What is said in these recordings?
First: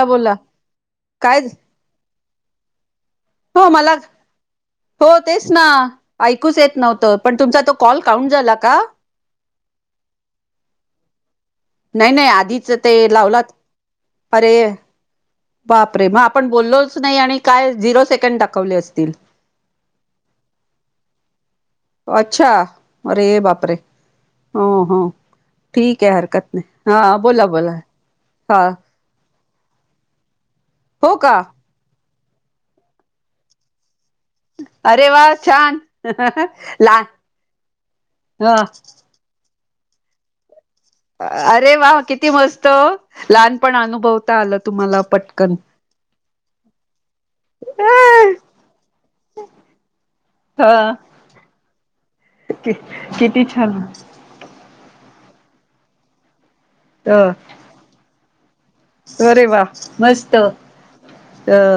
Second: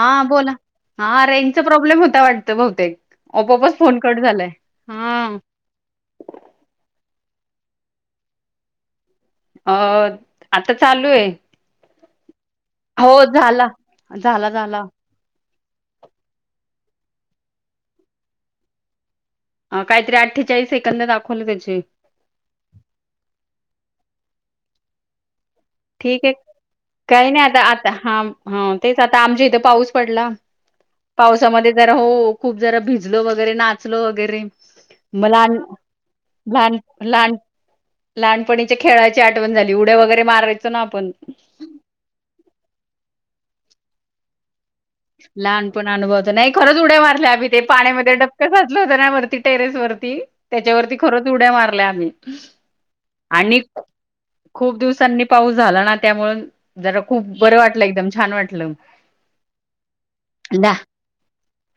हा बोला हा काय रेजचा प्रॉब्लेम होता वाटत बहुतेक हो ओपोपच मला फोन कट झालाय. हो हा तेच ना ऐकूच येत नव्हतं पण तुमचा तो कॉल काउंट झाला का? अ आता चालूय. नाही नाही आधीच ते लावलात झाला झाला अरे झाला बापरे मग आपण बोललोच नाही आणि काय झिरो सेकंड दाखवले असतील. अ काहीतरी अठ्ठेचाळीस सेकंद दाखवले त्याचे. अच्छा अरे बापरे हो हो ठीक आहे हरकत नाही हा काही नाही बोला आता बोला आता हा हा. तेच आता आमच्या इथे पाऊस पडला हो का पावसामध्ये जरा हो खूप जरा भिजलो वगैरे नाचलो वगैरे. अरे वा म लहान छान लान ला -लहान ह लहानपणीच्या खेळा ची आठवण झाली उड्या वगरै मारायचो ना. आपण अरे वा किती मस्त लहानपण अनुभवता आलं तुम्हाला. पटकन लहान पण अनुभव होत नाय खरंच उड्या मारल्या आम्ही ते पाण्यामध्ये डपक साचल होतं ना वरती टेरेस वरती. हा त्याच्यावरती खरच उड्या मारल्या आम्ही. किती आणि छान. खूप दिवसांनी पाऊस झाला ना त्यामुळं जरा अ खूप बरं वाटलं एकदम छान वाटलं. अरे वा मस दा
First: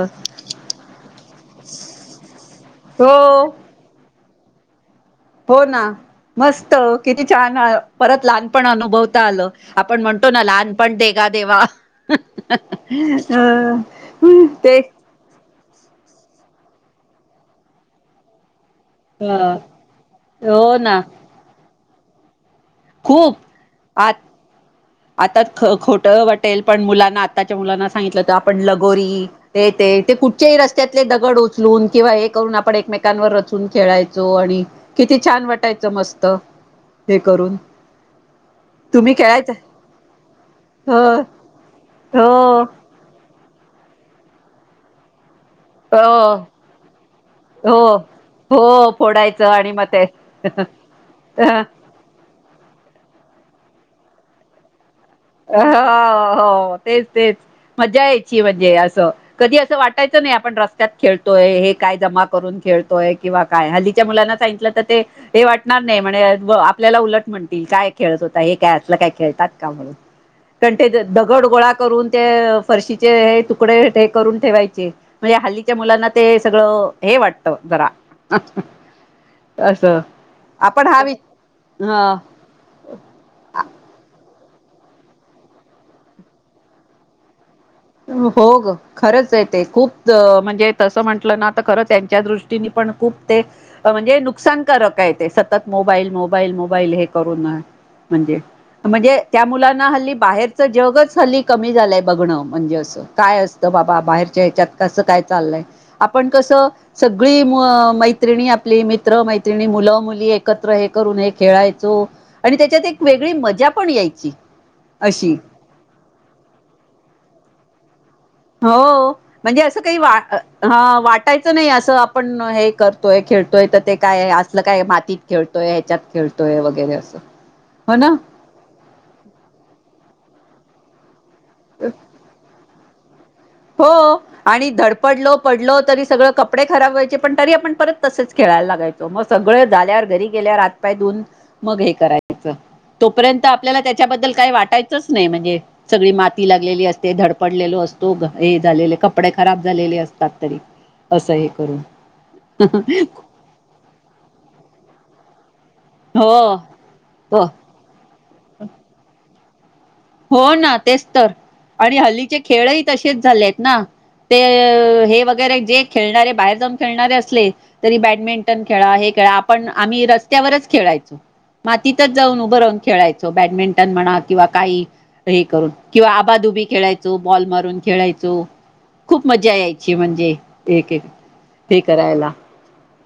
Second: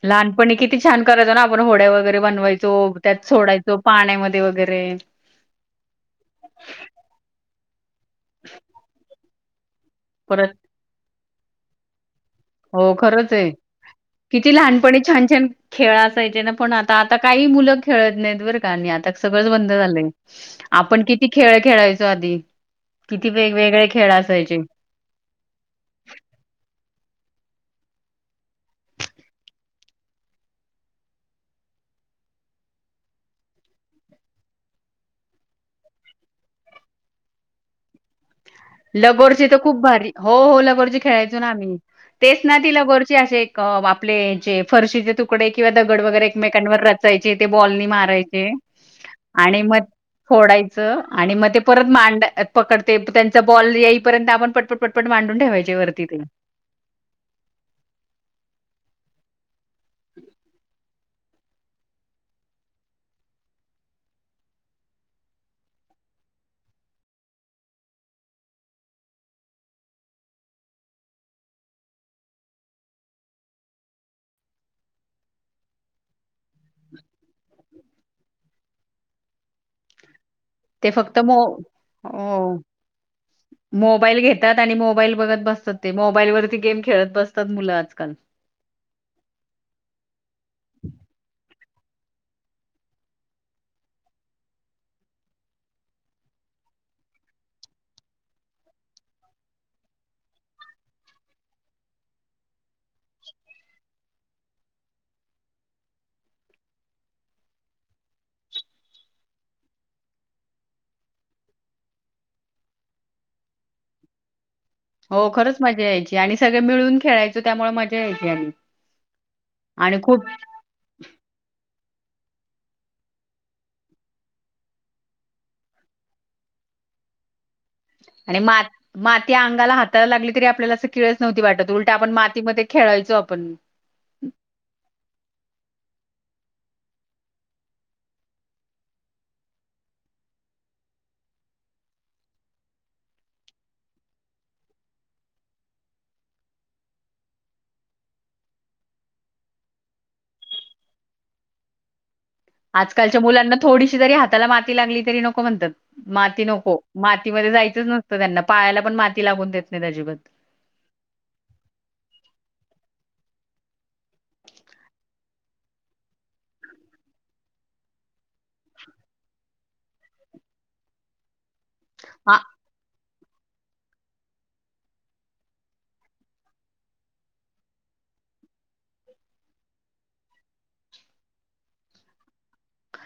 लहानपणी किती छान करायचो ना आपण होड्या वगैरे बनवायचो हो त्यात सोडाय चो पाण्यामध्ये वगैरे. हो ना मस्त किती छान परत लहानपण अनुभवता आलं. आपण म्हणतो ना परत लहानपण देगा देवा. हो खरच अ ए किती ते लहानपणी छान छान खेळ असायचे ना पण आता आता काही मुलं खेळत नायत बरं का आणि आ त्यात सगळंच अ बंद झालंय हो ना आपण किती खेळ खेळायचो आधी. किती खूप वेगवेगळे आ खेळ असायचे. आता ख- खोट वाटेल पण मुलांना आत्ताच्या मुलांना सांगितलं तर आपण लगोरी हे ते कुठचेही रस्त्यातले दगड उचलून किंवा हे करून आपण एकमेकांवर रचून खेळायचो. आणि किती छान वाटायचं मस्त हे करून. तुम्ही लगोरचे खेळायचं तर खूप भारी, हो हो लगोरचे खेळायचो ना आम्ही. तेच ना हो ति लगोरचे अशे एक आपले जे फरशीचे तूक तुकडे किंवा दगड वगैरे हो एकमेकांवर रचायचे ते बॉल हो मारायचे. हो फोडायचं आणि म मग ते फोडायचं आणि मग ते परत मांडय पकडते त्यांचा बॉल येईपर्यंत आपण पटपट पटपट मांडून हो ठेवायचे वरती ते. हो तेच तेच मजा यायची म्हणजे असं कधी असं वाटायचं नाय आपण रस्त्यात खेळतोय हे काय जमा करून खेळतोय किंवा काय हल्लीच्या मुलांना सांगितलं तर ते हे वाटणार नाय म्हणजे आपल्याला उलट म्हणतील काय खेळत होता हे काय असलं काय खेळतात का म्हणून. कंटेज दगड गोळा करून ते फरशीचे हे तुकडे हे करून ठेवायचे. म्हणजे हल्लीच्या मुलांना ते सगळं हे वाटत जरा. असं. आपण ते हा वि फक्त मो ह मोबाईल घेतात आणि मोबाईल बघत बसतात ते मोबाईल वरती गेम खेळत बसतात मुलं आजकाल. हो ग. खरंच आय ते खूप म्हणजे तसं म्हंटलं ना तर खरंच त्यांच्या दृष्टीने पण खूप ते म्हणजे नुकसानकारक आय ते सतत मोबाईल मोबाईल मोबाईल हे करून. म्हणजे म्हणजे त्या मुलांना हल्ली बाहेरचं जगच हल्ली कमी झालंय बघणं. म्हणजे असं काय असतं बाबा बाहेरच्या ह्याच्यात कसं काय चाललंय आपण कसं सगळी म -मैत्रिणी आपली मित्र मैत्रिणी मुलं मुली एकत्र हे करून हे खेळायचो. आणि त्याच्यात एक वेगळी मज्जा पण यायची. हो अशी खरंच मज्जा यायची आणि सगळे मिळून खेळायचो त्यामुळे मज्जा यायची आणि. हो म्हणजे असं काही आणि वा खूप हा वाटायचं नाही असं आपण हे करतोय खेळतोय तर ते काय असलं काय मातीत खेळतोय ह्याच्यात खेळतोय वगैरे असं हो ना. मा माती अंगाला हातायला लागली तरी आपल्याला असं किळस नव्हती वाटत उलट आपण मातीमध्ये खेळायचो आपण. हो. आणि धडपडलो पडलो तरी सगळं कपडे खराब व्हायचे पण तरी आपण परत तसेच खेळायला लागायच. मग सगळं झाल्यावर घरी गेल्यावर हात, पाय धुऊन मग हे करायच. तोपर्यंत आपल्याला त्याच्याबद्दल काही वाटायचंच नाही म्हणजे सगळी माती लागलेली असते धडपडलेलो असतो. हे झालेले कपडे खराब झालेले असतात तरी असं हे करून. आजकालच्या मुलांना थोडीशी जरी हाताला माती लागली तरी नको म्हणतात. हो माती नको हो मातीमध्ये जायचंच नसतं त्यांना पायाला पण माती लागून देत नाही अजिबात. हो ना तेच तर आणि हल्लीचे खेळही तसेच झाले आहेत ना. ते हे वगैरे जे खेळणारे बाहेर जाऊन खेळणारे असले तरी बॅडमिंटन खेळा हे खेळा आपण आम्ही रस्त्यावरच खेळायचो. मातीतच हा जाऊन उभं राहून खेळायचो बॅडमिंटन म्हणा किंवा काही हे करून किंवा आबाधुबी खेळायचो बॉल मारून खेळायचो खूप मज्जा यायची म्हणजे एक, एक हे करायला.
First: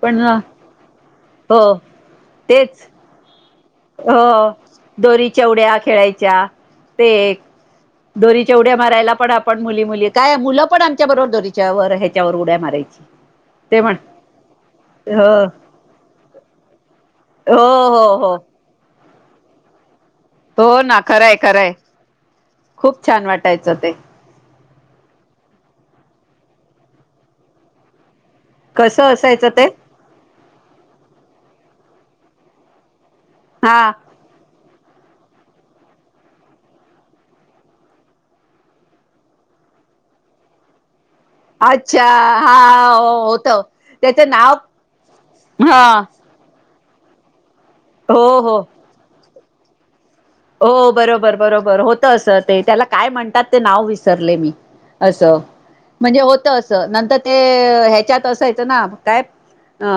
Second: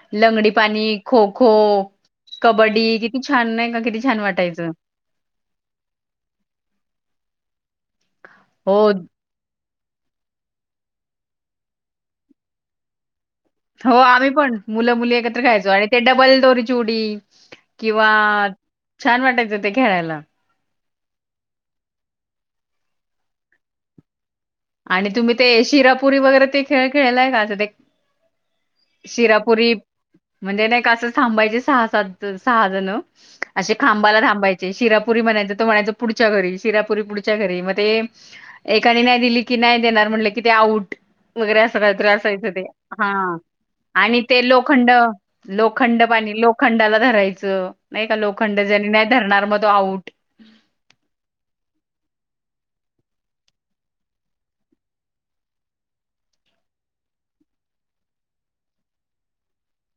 पण लंगडी पाणी खो खो हो कबड्डी तेच किती छान नाही का किती छान हो वाटायचं दोरीच्या उड्या खेळायच्या ते दोरीच्या उड्या हो मारायला पण आपण पण मुली, मुली काय मुलं पण आच्या बरोबर दोरीच्या व ह्याच्यावर उड्या मारायची. ते हो म्हण आम्ही पण मुलं, मुली हो एकत्र खायचो आणि ते डबल दोरीची उडी हो किंवा हो हो छान वाटायचं ते खेळायला. हो ना खरंय, खरंय खूप छान वाटायचं ते- आणि तुम्ही ते शिरापुरी वगैरे ते खेळ खेळलाय का आता ते कसं असायचं ते शिरापुरी म्हणजे नाही कां थांबायचे सहा, सात, सहा जण- असे हा खांबाला थांबायचे शिरापुरी म्हणायच तो म्हणायच पुढच्या घरी शिरापुरी पुढच्या घरी मग ते एकाने नाही दिली की नाही देणार म्हटलं कि ते आउट. वगैरे अस काही अच्छा तरी असायच ते, हा हो हा होत आणि त्याचं ते नाव लोखंड, हा लोखंड पाणी लो लोखंडाला धरायचं नाही का हो हो लोखंड ज्यानी नाही धरणार मग तो आऊट. हो बरोबर, बरोबर होत अस ते त्याला काय म्हणतात ते नाव विसरले मी असं म्हणजे होत असं नंतर ते ह्याच्यात असायच ना काय अ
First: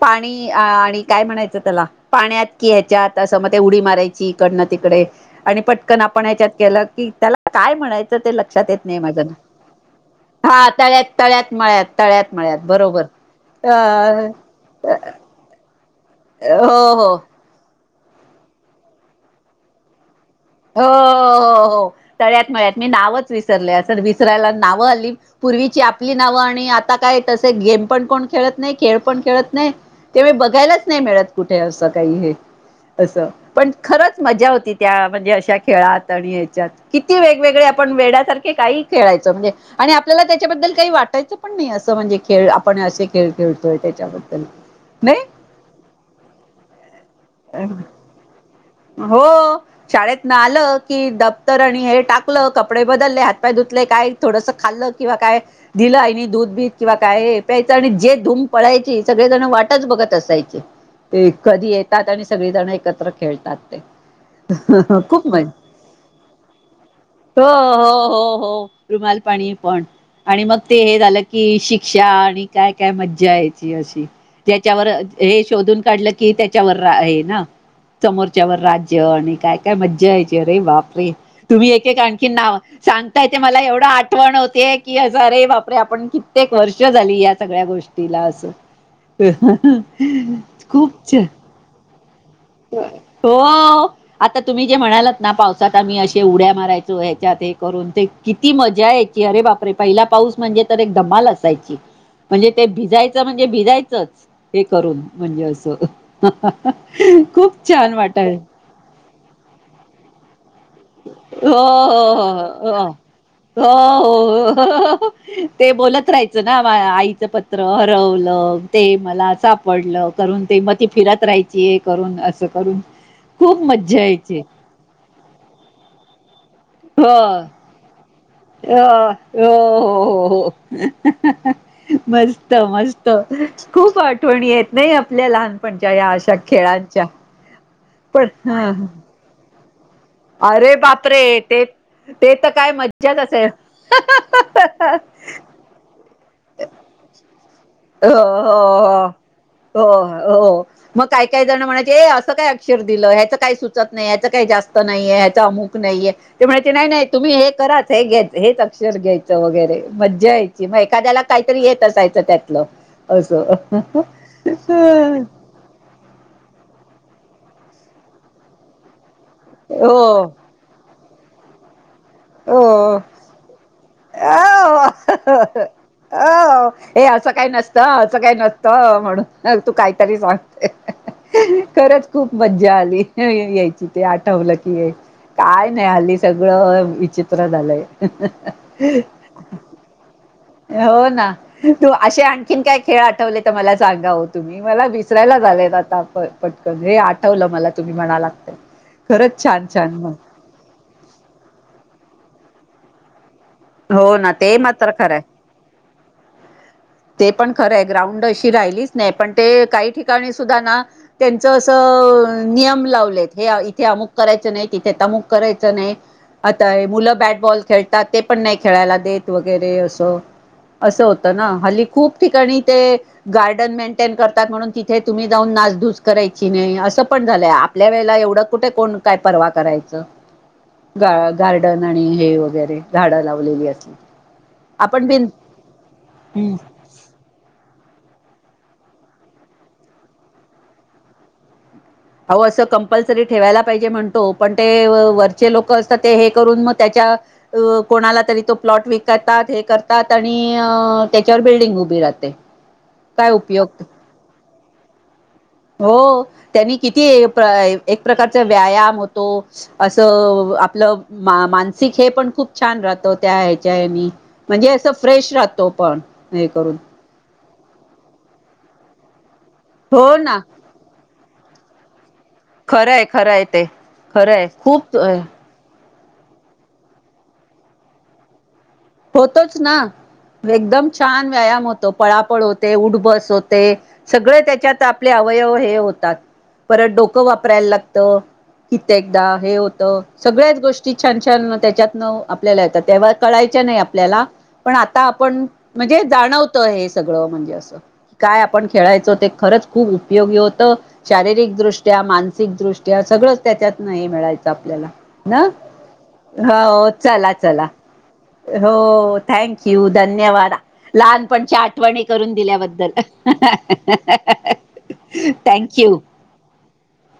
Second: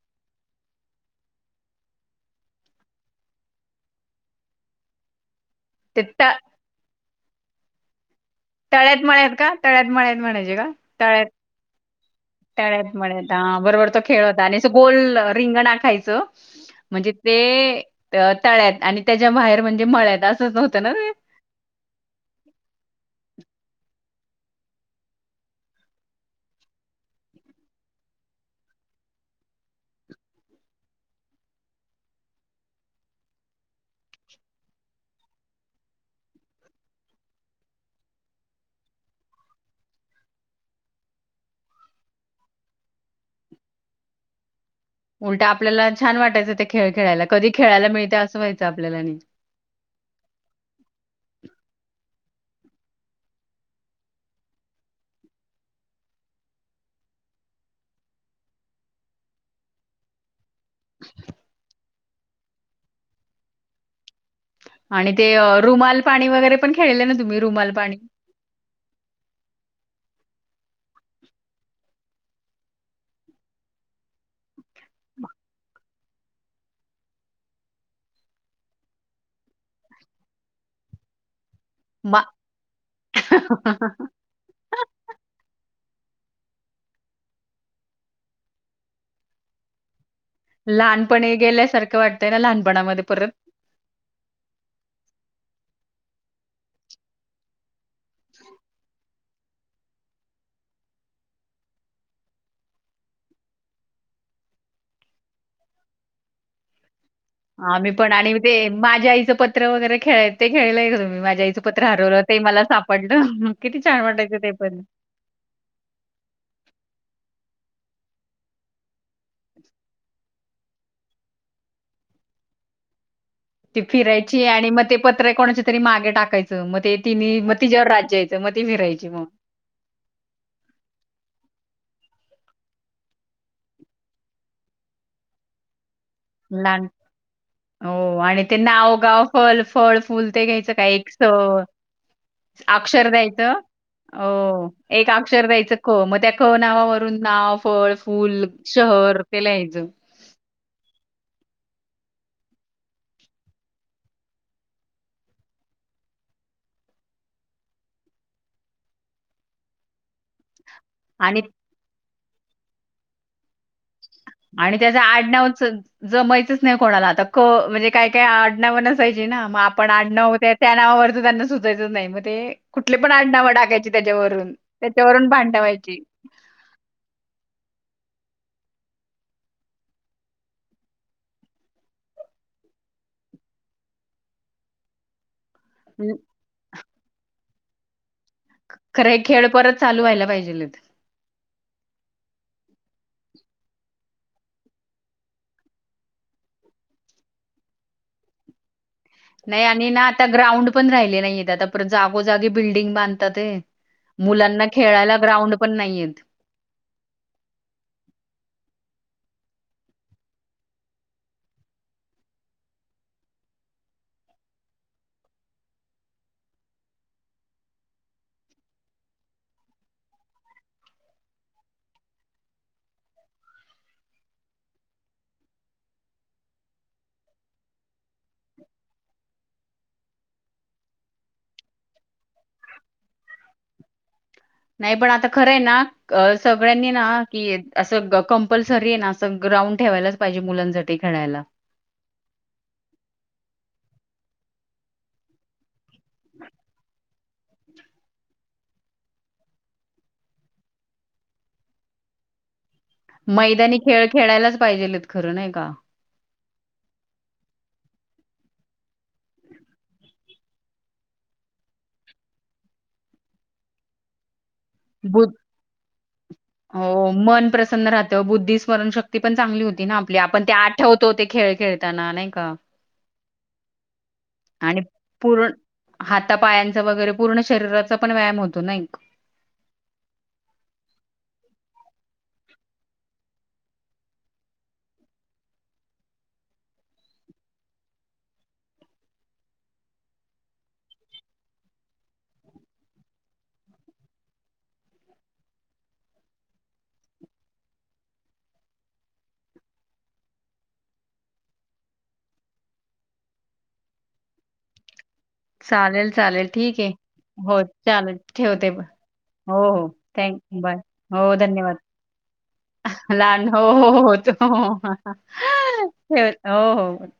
पाणी आणि काय म्हणायचं त्याला पाण्यात कि ह्याच्यात असं मग ते उडी मारायची इकडन तिकडे आणि पटकन ते आपण त याच्यात केलं की त्याला काय म्हणायचं ते लक्ष लक्षात येत नाही तळ्यात माझ्या मळ्यात का तळ्यात मळ्यात म्हणायचे हा का तळ्यात, तळ्यात, मळ्यात, तळ्यात, मळ्यात तळ्यात बरोबर. मळ्यात हा अ बरोबर तो खेळ होता आणि असं गोल रिंगन आखायचं हो म्हणजे हो ते तळ्यात आणि त्याच्या बाहेर म्हणजे मळ्यात अस हो हो हो तळ्यात, मळ्यात मी नावच विसरले असंल विसरायला नावं हल्ली पूर्वीची आपली नाव आणि आता काय तस गेम पण कोण खेळत नाही, खेळ पण खेळत नाही. खेळ मी बघायलाच नाही मिळत कुठे असं काही हे असं पण खरचं मजा होती त्या म्हणजे अशा खेळात आणि याच्यात किती वेगवेगळे आपण वेड्यासारखे काही खेळायचं म्हणजे आणि आपल्याला त्याच्याबद्दल काही वाटायचं पण नाही असं म्हणजे खेळ आपण असे खेळ, खेळतोय त्याच्याबल [unintelligible] उलट आपल्याला छान वाटायचं ते खेळ खेळायला कधी खेळायला मिळते असं व्हायचं आपल्याला नाही. हो. शाळेतन आलं की दफ्तर आणि हे टाकलं कपडे बदलले हातपाय धुतले काय थोडंसं खाल्लं किंवा काय दिल आईनी दूध बीध किंवा काय प्यायचं आणि जे धूम पळायची सगळेजण वाटच बघत असायचे. ते कधी येतात आणि सगळी जण एकत्र खेळतात ते आणि खुप ते अ, मज्जा रुमाल पाणी वगैरे पण खेळले ना तुम्ही रुमाल हो पाणी हो हो रुमाल पाणी पण आणि मग ते हे झालं की शिक्षा आणि काय काय मज्जा यायची अशी त्याच्यावर हे शोधून काढलं की त्याच्यावर आहे ना समोरच्यावर राज्य आणि काय काय मज्जा यायची अरे बापरे तुम्ही एक एक बा आणखी नाव सांगताये ते मला एवढं आठवण होतीये की अरे बापरे आपण कित्येक वर्ष झाली या सगळ्या गोष्टीला असं. [unintelligible] छान लहानपणी गेल्यासारंख वाटतंय ना लहानप हो. आता तुम्ही जे म्हणालत ना पावसात आम्ही असे उड्या मारायचो ह्याच्यात हे करून ते किती मज्जा यायची अरे बापरे पहिला पाऊस म्हणजे तर एक धमाल असायची. म्हणजे ते भिजायचं म्हणजे भिजायचंच. हे करून म्हणजे असं खूप आम्ही छान पण आणि वाटाय ते माझ्या आईचं पत्र वगैरे खेळायच ते खेळलंय का तुम्ही माझ्या हो आईचं पत्र हरवलं ते मला हो सापडलं हो किती छान वाटयचं ते हो पण हो ते बोलत राहायचं ना आईचं पत्र हरवलं ते मला साप पडलं करून ते म ती फिरत राहायची हे करून असं करून [inaudible] खूप ती मज्जा यायची फिरायची आणि मग ते पत्र कोणाच्या तरी मागे टाकायचं म ते तिनी म तिच्यावर राज्य मग ती अ फिरायची मग. हो हो हो. मस्त मस्त खूप आठवणी हेत नाही आपल्या लहानपणच्या या अशा त्या लहान खेळांच्या हो पण आणि ते ह नाव, गाव, फल फळ फूल ते घ्यायचं अरे काय एकस बापरे ते ते तर काय अक्षर मज्जाच असेल द्यायचं अ एक अक्षर द्यायचं क मग त्या क नावावरून नाव फळ हो फूल हो हो शहर ते लिहायचं. हो हो. मग काही काही जण म्हणायचे असं काय अक्षर दिलं ह्याच काही सुचत नाही ह्याच काही जास्त नाहीये ह्याच अमुक नाहीये. ते म्हणायचे नाही नाही तुम्ही हे करा हे घ्यायं हेच अक्षर घ्यायचं वगैरे मजा यायची माहि का त्याला आणि काहीतरी येत असायचं त्यातलं असं आणि त्याच आडनावच जमयचंच नाही कोणाला आता क म्हणजे काय काय आडनाव नसायची ना मग आपण हो आडनाव त्यात त्या नावावर तर त्यांना सुचायचंच नाही मग ते कुठले हो पण आडनाव टाकायची त्याच्यावरून अ त्याच्यावरून भांडण व्हायची. अ ये असं काही नसतं अ असं काही नसतं म्हणून तू काहीतरी सांगते. खरंच खूप मज्जा आली यायची ते आठवलं की ये काय नाही अं, हल्ली सगळं विचित्र झालंय. खरंय खेळ परत चालू व्हायला पाहिजेल येत. हो ना तू अशे आणखीन काय खेळ आठवले तर मला सांगा, ओ तुम्ही मला विसरायला झालेत आता पण पटकन हे आठवलं मला तुम्ही म्हणालात ते [inaudible] खरंच नाही छान आणि छान ना आता मग ग्राउंड पण राहिले नाहीत आता परत जागोजागी बिल्डिंग बांधतात येत. हो ना ते मुलांना मात्र खेळायला खरंय ग्राउंड पण नाही येत. ते पण खरं आहे ग्राउंड अशी राहिलीच नाही पण ते काही ठिकाणी सुद्धा ना त्यांचं असं अ नियम लावलेत हे इथे अमुक करायचं नाही. तिथे तमुक करायचं नाही. आता हे मुलं बॅटबॉल खेळतात ते पण नाही खेळायला देत वगैरे असं असं होतं ना हल्ली खूप ठिकाणी ते गार्डन मेंटेन करतात म्हणून तिथे तुम्ही जाऊन नाचधूस करायची नाही असं पण झालंय आप आपल्या वेळेला एवढं कुठे कोण काय परर्वा करायचं गा- गार्डन आणि हे वगैरे झाडं लावलेलीयेत नाही आपण पण बिन आता खरं आहे ना, अ, सगळ्यांनी की येत असं कंपल्सरी येना अस ग्राउंड ठेवायलाच पाहिजे मुलांसाठी खेळायला. अव असं कंपल्सरी ठेवायला पाहिजे म्हणतो पण ते व-वरचे लोक असतात ते हे करून मग त्याच्या अ कोणाला तरी तो प्लॉट विकतात हे करतात आणि अ त्याच्यावर बिल्डिंग उभी राहते. काय मैदानी उपयोग खेळ खेळायलाच पाहिजेलेत खरं नाय का. हो त्यानी किती एक प्र-प्रकारचा व्यायाम होतो. असं आपलं मा-मानसिक हे पण खूप छान राहत. त्या ह्याच्यानी म्हणजेच फ्रेश बुध राहतो पण हे करून हो मन प्रसन राहत तर बुद्धि स्मरण शक्ती पण चांगली होती ना आपली आपण ते आठवतोते खेळ खेळताना नाही का? खरंय खरंय ते खरंय आणि खूप अ पूर्ण हातापायांचा वगैरे पूर्ण शरीराचा पण व्यायाम होतो ना होतोच ना एकदम छान व्यायाम होतो. पळापळ होते उठबस होते सगळे त्याच्यात आपले अवयव हे होतात. परत डोकं वापरायला लागतं. कित्येकदा हे होतं सगळ्याच गोष्टी छान छान त्याच्यातन आपल्याला येतात तेव्हा कळाय चा नाय आपल्याला पण आता आपण म्हणजे जाणवत हे सगळं म्हणजे असं काय आपण खेळायचो ते खरंच खूप उपयोगी होतं. शारीरिक दृष्ट्या, मानसिकदृष्ट्या सगळं त्याच्यातन हे मिळायचं आपल्याला ना चालेल, चालेल ठीक हव आहे. चला हो चला चालेल. ठेवते म हो हो थँक हो यू थँक धन्यवाद बाय हो लहानपणच्या धन्यवाद. आठवणी करून दिल्याबद्दल [unintelligible] लहान हो हो हो हो ठेव हो हो हो हा थँक यू हा हो हो [unintelligible]